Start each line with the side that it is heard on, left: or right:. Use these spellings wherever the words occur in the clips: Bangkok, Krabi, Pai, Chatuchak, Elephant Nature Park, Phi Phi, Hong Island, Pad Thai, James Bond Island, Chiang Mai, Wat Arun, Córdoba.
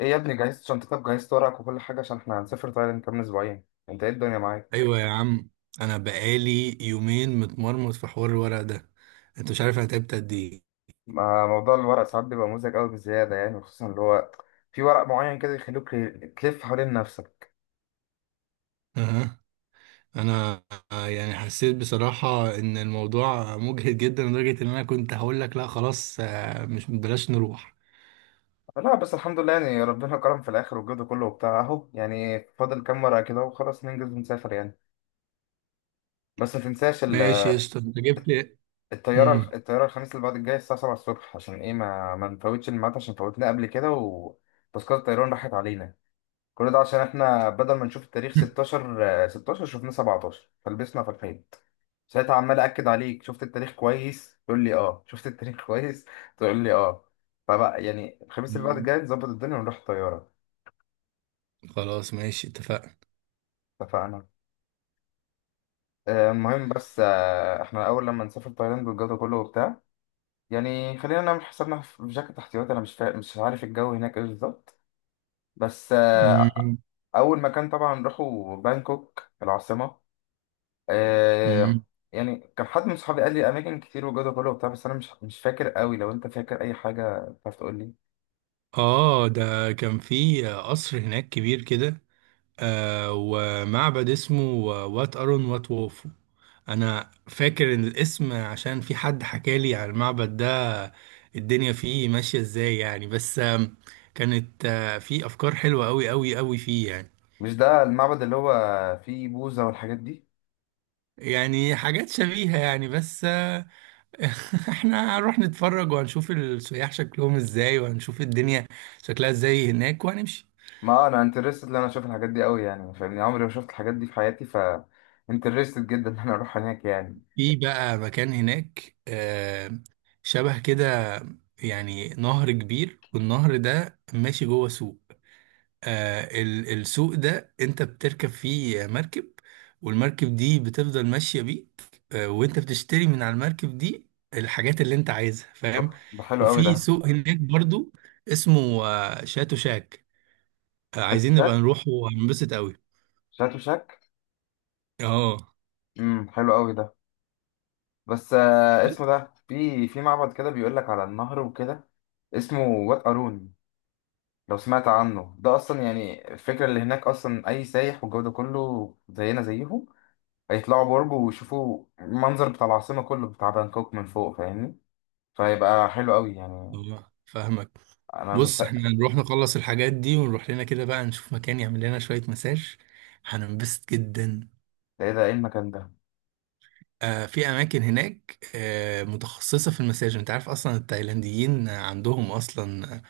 left: ايه يا ابني، جهزت شنطتك، جهزت ورقك وكل حاجة؟ عشان احنا هنسافر تايلاند كمان اسبوعين. انت ايه الدنيا معاك؟
right: ايوه يا عم، انا بقالي يومين متمرمط في حوار الورق ده. انت مش عارف انا تعبت قد ايه.
left: ما موضوع الورق ساعات بيبقى مزعج قوي بزيادة يعني، خصوصا اللي هو في ورق معين كده يخلوك تلف حوالين نفسك.
right: أها. انا آه، يعني حسيت بصراحه ان الموضوع مجهد جدا لدرجه ان انا كنت هقول لك لا خلاص، مش بلاش نروح.
left: لا بس الحمد لله، يعني ربنا كرم في الاخر والجد كله وبتاع اهو، يعني فاضل كام ورقة كده وخلاص ننجز ونسافر يعني. بس ما تنساش
right: ماشي يا اسطى انت جبت لي.
left: الطيارة
right: مم.
left: الطيارة الخميس اللي بعد الجاي الساعة 7 الصبح، عشان ايه، ما نفوتش الميعاد عشان فوتنا قبل كده وتذكرة الطيران راحت علينا. كل ده عشان احنا بدل ما نشوف التاريخ 16، 16 شفناه 17 فلبسنا في الحيط. ساعتها عمال اكد عليك، شفت التاريخ كويس؟ تقول لي اه شفت التاريخ كويس، تقول لي اه. فبقى يعني الخميس اللي بعد
right: مم.
left: الجاي نظبط الدنيا ونروح طياره.
right: خلاص ماشي اتفقنا.
left: اتفقنا. المهم، بس احنا اول لما نسافر تايلاند والجو ده كله وبتاع، يعني خلينا نعمل حسابنا في جاكيت احتياطي. انا مش عارف الجو هناك ايه بالظبط. بس
right: مم.
left: اول مكان طبعا نروحه بانكوك العاصمه. آه.
right: مم.
left: يعني كان حد من صحابي قال لي اماكن كتير وجوده كله وبتاع، بس انا مش فاكر قوي، لو انت فاكر اي حاجه تعرف تقول لي.
right: اه، ده كان في قصر هناك كبير كده. ومعبد اسمه وات أرون وات ووفو. أنا فاكر إن الاسم عشان في حد حكالي عن المعبد ده الدنيا فيه ماشية إزاي يعني، بس آم، كانت في أفكار حلوة أوي أوي أوي فيه يعني
left: مش ده المعبد اللي هو فيه بوذا والحاجات دي؟
right: يعني حاجات شبيهة يعني. بس آه، احنا هنروح نتفرج وهنشوف السياح شكلهم ازاي وهنشوف الدنيا شكلها ازاي هناك وهنمشي.
left: ما انا انترستد ان انا اشوف الحاجات دي قوي يعني، فاهمني، عمري ما شفت الحاجات دي في حياتي، ف انترستد جدا ان انا اروح هناك يعني.
right: في بقى مكان هناك شبه كده، يعني نهر كبير والنهر ده ماشي جوه سوق. السوق ده انت بتركب فيه مركب والمركب دي بتفضل ماشية بيك. وانت بتشتري من على المركب دي الحاجات اللي انت عايزها،
left: أوف،
right: فاهم.
left: ده حلو قوي
right: وفي
left: ده.
right: سوق هناك برضو اسمه شاتو شاك.
left: شات
right: عايزين نبقى
left: شاك.
right: نروح وهنبسط قوي.
left: شات وشاك.
right: اه.
left: حلو قوي ده. بس
right: بس.
left: اسمه ده، في معبد كده بيقول لك على النهر وكده. اسمه وات ارون. لو سمعت عنه ده اصلا. يعني الفكره اللي هناك اصلا، اي سايح والجو ده كله زينا زيهم، هيطلعوا برج ويشوفوا المنظر بتاع العاصمه كله بتاع بانكوك من فوق، فاهمني. فهيبقى حلو قوي يعني.
right: فاهمك.
left: انا
right: بص، احنا
left: مست
right: نروح نخلص الحاجات دي ونروح لنا كده بقى نشوف مكان يعمل لنا شوية مساج، هننبسط جدا.
left: ده ايه، ده ايه المكان ده؟
right: في اماكن هناك متخصصه في المساج. انت عارف اصلا التايلانديين عندهم اصلا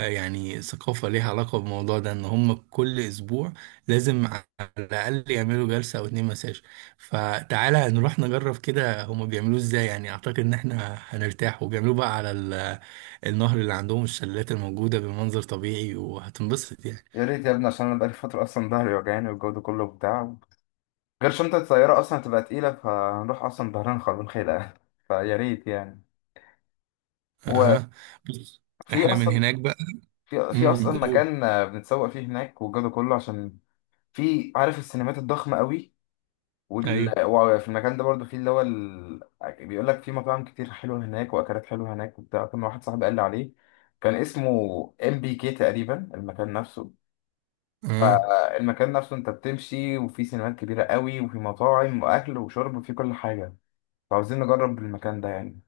right: يعني ثقافه ليها علاقه بالموضوع ده، ان هم كل اسبوع لازم على الاقل يعملوا جلسه او اتنين مساج. فتعالى نروح نجرب كده هم بيعملوه ازاي، يعني اعتقد ان احنا هنرتاح. وبيعملوه بقى على النهر اللي عندهم الشلالات الموجوده بمنظر طبيعي وهتنبسط يعني.
left: يا ريت يا ابني، عشان انا بقالي فتره اصلا ظهري وجعاني والجو ده كله بتاع، غير شنطه الطياره اصلا هتبقى تقيله، فهنروح اصلا ظهرنا خربان خيلة فيا ريت يعني. وفي
right: اها. بص، احنا من
left: اصلا
right: هناك بقى.
left: في اصلا
right: امم، قول.
left: مكان، بنتسوق فيه هناك والجو ده كله، عشان في، عارف، السينمات الضخمه قوي. وفي المكان ده برضو، في اللي هو ال... بيقول لك في مطاعم كتير حلوه هناك واكلات حلوه هناك وبتاع. كان واحد صاحبي قال لي عليه، كان اسمه ام بي كي تقريبا المكان نفسه.
right: ايوه.
left: فالمكان نفسه انت بتمشي وفي سينمات كبيره قوي، وفي مطاعم واكل وشرب وفي كل حاجه. فعاوزين نجرب المكان ده يعني.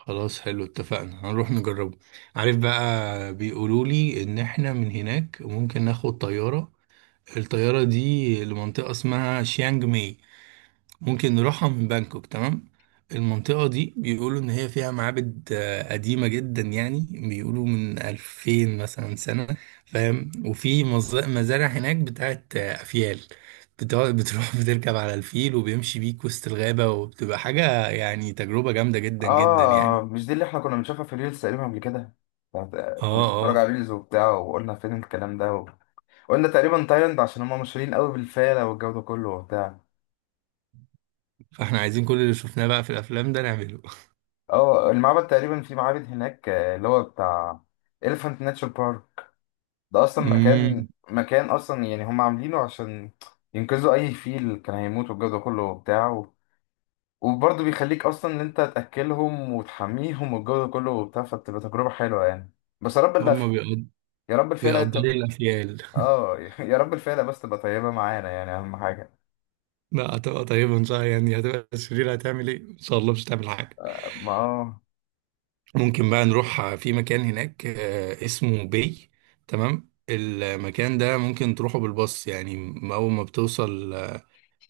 right: خلاص حلو، اتفقنا، هنروح نجربه. عارف بقى بيقولوا لي ان احنا من هناك ممكن ناخد طيارة، الطيارة دي لمنطقة اسمها شيانج ماي، ممكن نروحها من بانكوك. تمام. المنطقة دي بيقولوا ان هي فيها معابد قديمة جدا، يعني بيقولوا من 2000 مثلا سنة. فاهم. وفي مزارع هناك بتاعت افيال. بتروح بتركب على الفيل وبيمشي بيك وسط الغابة، وبتبقى حاجة يعني تجربة جامدة جدا جدا
left: اه،
right: يعني.
left: مش دي اللي احنا كنا بنشوفها في ريلز تقريبا قبل كده؟
right: اه،
left: كنا بنتفرج
right: اه،
left: على ريلز وبتاع وقلنا فين الكلام ده. و... قلنا تقريبا تايلاند، عشان هم مشهورين قوي بالفيلة والجو ده كله وبتاع.
right: فاحنا عايزين كل اللي شفناه بقى في الافلام ده نعمله.
left: اه، المعبد تقريبا، في معابد هناك اللي هو بتاع Elephant Nature Park. ده اصلا مكان،
right: امم.
left: مكان اصلا يعني هم عاملينه عشان ينقذوا اي فيل كان هيموت والجو ده كله وبتاع، وبرضه بيخليك اصلا ان انت تاكلهم وتحميهم والجو ده كله وبتاع، فبتبقى تجربه حلوه يعني. بس يا رب
right: هما
left: اللفه، يا رب الفيله
right: بيقدروا
left: تبقى،
right: الافيال.
left: اه يا رب الفيله بس تبقى طيبه معانا، يعني اهم حاجه.
right: لا، هتبقى طيبه ان شاء الله، يعني هتبقى شريره هتعمل ايه؟ ان شاء الله مش هتعمل حاجه.
left: ما اه
right: ممكن بقى نروح في مكان هناك اسمه بي. تمام، المكان ده ممكن تروحه بالباص، يعني اول ما بتوصل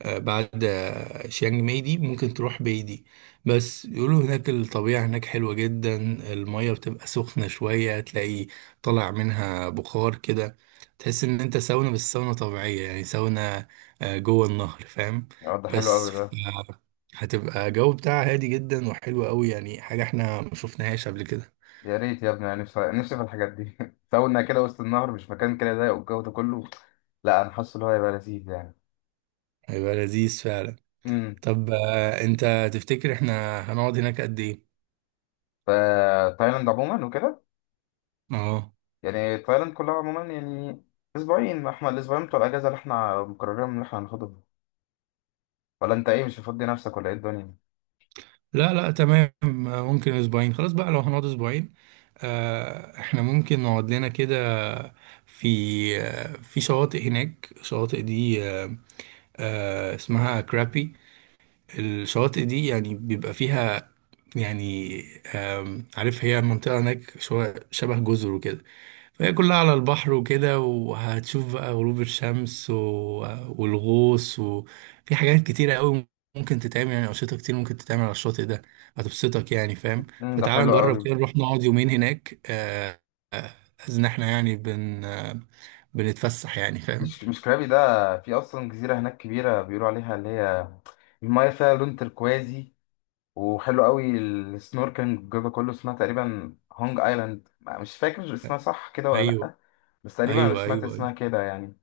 right: بعد شيانج ماي دي ممكن تروح بايدي. بس يقولوا هناك الطبيعة هناك حلوة جدا، المية بتبقى سخنة شوية، تلاقي طالع منها بخار كده، تحس ان انت ساونا، بس ساونا طبيعية، يعني ساونا جوه النهر، فاهم.
left: ده حلو
right: بس
left: قوي
right: ف-
left: ده.
right: هتبقى جو بتاعها هادي جدا وحلو قوي يعني، حاجة احنا ما شفناهاش قبل كده.
left: يا ريت يا ابني، انا نفسي نفسي في الحاجات دي كوننا كده وسط النهر، مش مكان كده ضيق والجو ده كله. لا، انا حاسس ان هو هيبقى لذيذ يعني.
right: هيبقى لذيذ فعلا.
left: امم.
right: طب، انت تفتكر احنا هنقعد هناك قد ايه؟
left: فتايلاند عموما وكده،
right: اه،
left: يعني تايلاند كلها عموما يعني اسبوعين، ما احنا الاسبوعين بتوع الاجازه اللي احنا مقررين ان احنا هناخدهم. ولا انت ايه، مش هتفضي نفسك ولا ايه الدنيا؟
right: لا لا، تمام، ممكن اسبوعين. خلاص بقى، لو هنقعد اسبوعين احنا ممكن نقعد لنا كده. في في شواطئ هناك، الشواطئ دي اسمها كرابي. الشواطئ دي يعني بيبقى فيها يعني، عارف هي منطقة هناك شوية شبه جزر وكده، فهي كلها على البحر وكده، وهتشوف بقى غروب الشمس، و... والغوص، وفي حاجات كتيرة قوي ممكن تتعمل، يعني أنشطة كتير ممكن تتعمل على الشاطئ ده، هتبسطك يعني، فاهم.
left: ده
right: فتعال
left: حلو قوي.
right: نجرب كده نروح نقعد يومين هناك، آه، إن إحنا يعني بن آه، بنتفسح يعني، فاهم.
left: مش كرابي ده. في اصلا جزيره هناك كبيره بيقولوا عليها اللي هي المايه فيها لون تركوازي، وحلو قوي السنوركلينج الجزء كله، اسمها تقريبا هونج ايلاند، مش فاكر اسمها صح كده ولا
right: أيوه
left: لأ. بس تقريبا انا
right: أيوه أيوه
left: سمعت
right: أيوه.
left: اسمها كده يعني.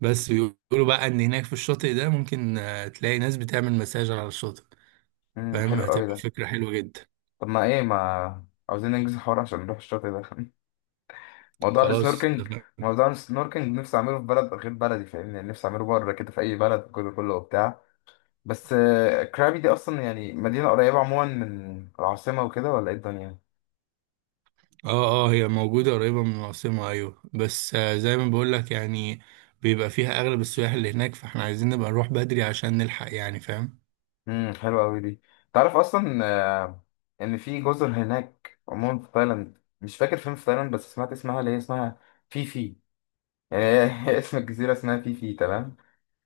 right: بس بيقولوا بقى إن هناك في الشاطئ ده ممكن تلاقي ناس بتعمل مساج على الشاطئ، فاهم،
left: حلو قوي
right: هتبقى
left: ده.
right: فكرة حلوة جدا.
left: طب ما ايه، ما عاوزين ننجز الحوار عشان نروح الشاطئ ده موضوع
right: خلاص
left: السنوركلينج،
right: اتفقنا.
left: موضوع السنوركلينج نفسي اعمله في بلد غير بلدي، فاهمني، نفسي اعمله بره كده في اي بلد، الجزء كله وبتاع. بس كرابي دي اصلا يعني مدينة قريبة عموما من العاصمة وكده، ولا ايه الدنيا؟
right: اه، اه، هي موجودة قريبة من العاصمة ايوه، بس زي ما بقولك، يعني بيبقى فيها اغلب السياح اللي هناك، فاحنا عايزين نبقى نروح بدري عشان نلحق يعني، فاهم.
left: حلوة قوي دي. تعرف اصلا، آه، ان في جزر هناك عموما في تايلاند، مش فاكر فين في تايلاند، بس سمعت اسمها اللي هي اسمها فيفي يعني. هي اسم الجزيرة اسمها فيفي، تمام.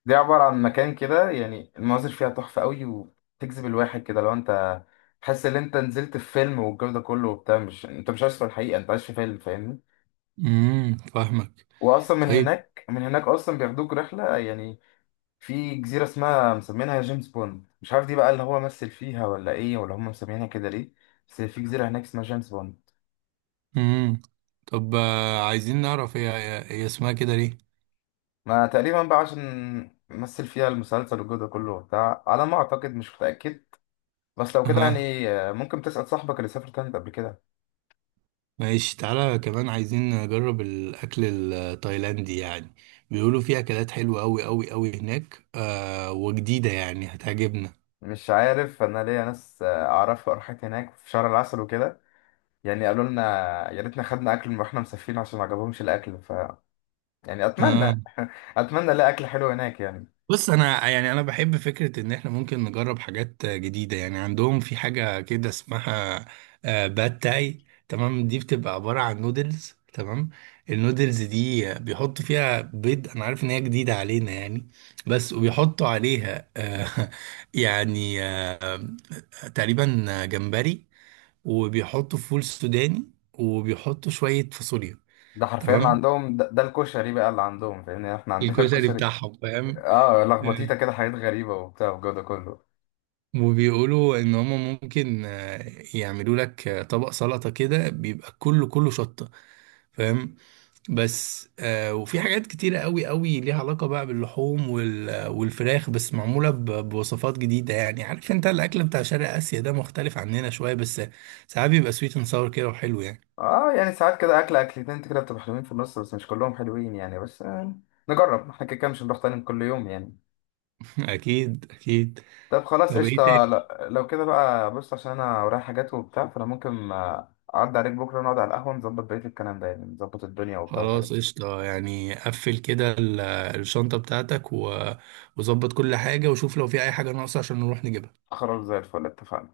left: دي عبارة عن مكان كده، يعني المناظر فيها تحفة قوي وتجذب الواحد كده، لو انت تحس ان انت نزلت في فيلم والجو ده كله وبتاع، مش انت مش عايش في الحقيقة، انت عايش في فيلم، فاهمني.
right: امم، فاهمك.
left: واصلا من
right: طيب.
left: هناك من هناك اصلا بياخدوك رحلة يعني. في جزيرة اسمها، مسمينها جيمس بوند، مش عارف دي بقى اللي هو مثل فيها، ولا ايه، ولا هم مسمينها كده ليه. بس في جزيرة هناك اسمها جيمس بوند.
right: امم. طب عايزين نعرف هي اسمها كده ليه.
left: ما تقريبا بقى عشان مثل فيها المسلسل والجو ده كله وبتاع، على ما اعتقد، مش متأكد. بس لو كده
right: اها
left: يعني، ممكن تسأل صاحبك اللي سافر تايلاند قبل كده.
right: ماشي، تعالى كمان عايزين نجرب الاكل التايلاندي يعني، بيقولوا فيه اكلات حلوة اوي اوي اوي هناك وجديدة يعني هتعجبنا.
left: مش عارف، انا ليا ناس اعرفها راحت هناك في شهر العسل وكده، يعني قالوا لنا يا ريتنا خدنا اكل من واحنا مسافرين عشان ما عجبهمش الاكل، ف يعني اتمنى
right: آه.
left: اتمنى الاقي اكل حلو هناك يعني.
right: بص، انا يعني انا بحب فكره ان احنا ممكن نجرب حاجات جديده يعني. عندهم في حاجه كده اسمها باد تاي. تمام، دي بتبقى عباره عن نودلز. تمام، النودلز دي بيحطوا فيها بيض، انا عارف ان هي جديده علينا يعني، بس وبيحطوا عليها يعني تقريبا جمبري، وبيحطوا فول سوداني، وبيحطوا شويه فاصوليا.
left: ده حرفيا اللي
right: تمام،
left: عندهم ده, ده الكشري بقى اللي عندهم، فاهمني؟ يعني احنا عندنا
right: الكشري
left: الكشري.
right: بتاعهم، فاهم.
left: اه، لخبطيته كده حاجات غريبة وبتاع والجو ده كله.
right: وبيقولوا ان هما ممكن يعملوا لك طبق سلطة كده بيبقى كله كله شطة، فاهم. بس وفي حاجات كتيرة قوي قوي ليها علاقة بقى باللحوم وال- والفراخ، بس معمولة بوصفات جديدة يعني. عارف انت الاكل بتاع شرق اسيا ده مختلف عننا شوية، بس ساعات بيبقى سويت اند ساور كده وحلو يعني.
left: اه يعني ساعات كده اكل اكلتين كده بتبقى حلوين في النص، بس مش كلهم حلوين يعني. بس نجرب احنا، كده كده مش هنروح تاني كل يوم يعني.
right: اكيد اكيد.
left: طب خلاص
right: طب ايه
left: قشطة،
right: تاني،
left: لو كده بقى، بص، عشان انا ورايا حاجات وبتاع، فانا ممكن اعدي عليك بكرة نقعد على القهوة نظبط بقية الكلام ده، يعني نظبط الدنيا وبتاع والحاجات
right: خلاص
left: دي.
right: قشطة، يعني قفل كده الشنطة بتاعتك وظبط كل حاجة وشوف لو في اي حاجة ناقصة عشان نروح نجيبها.
left: خلاص زي الفل، اتفقنا.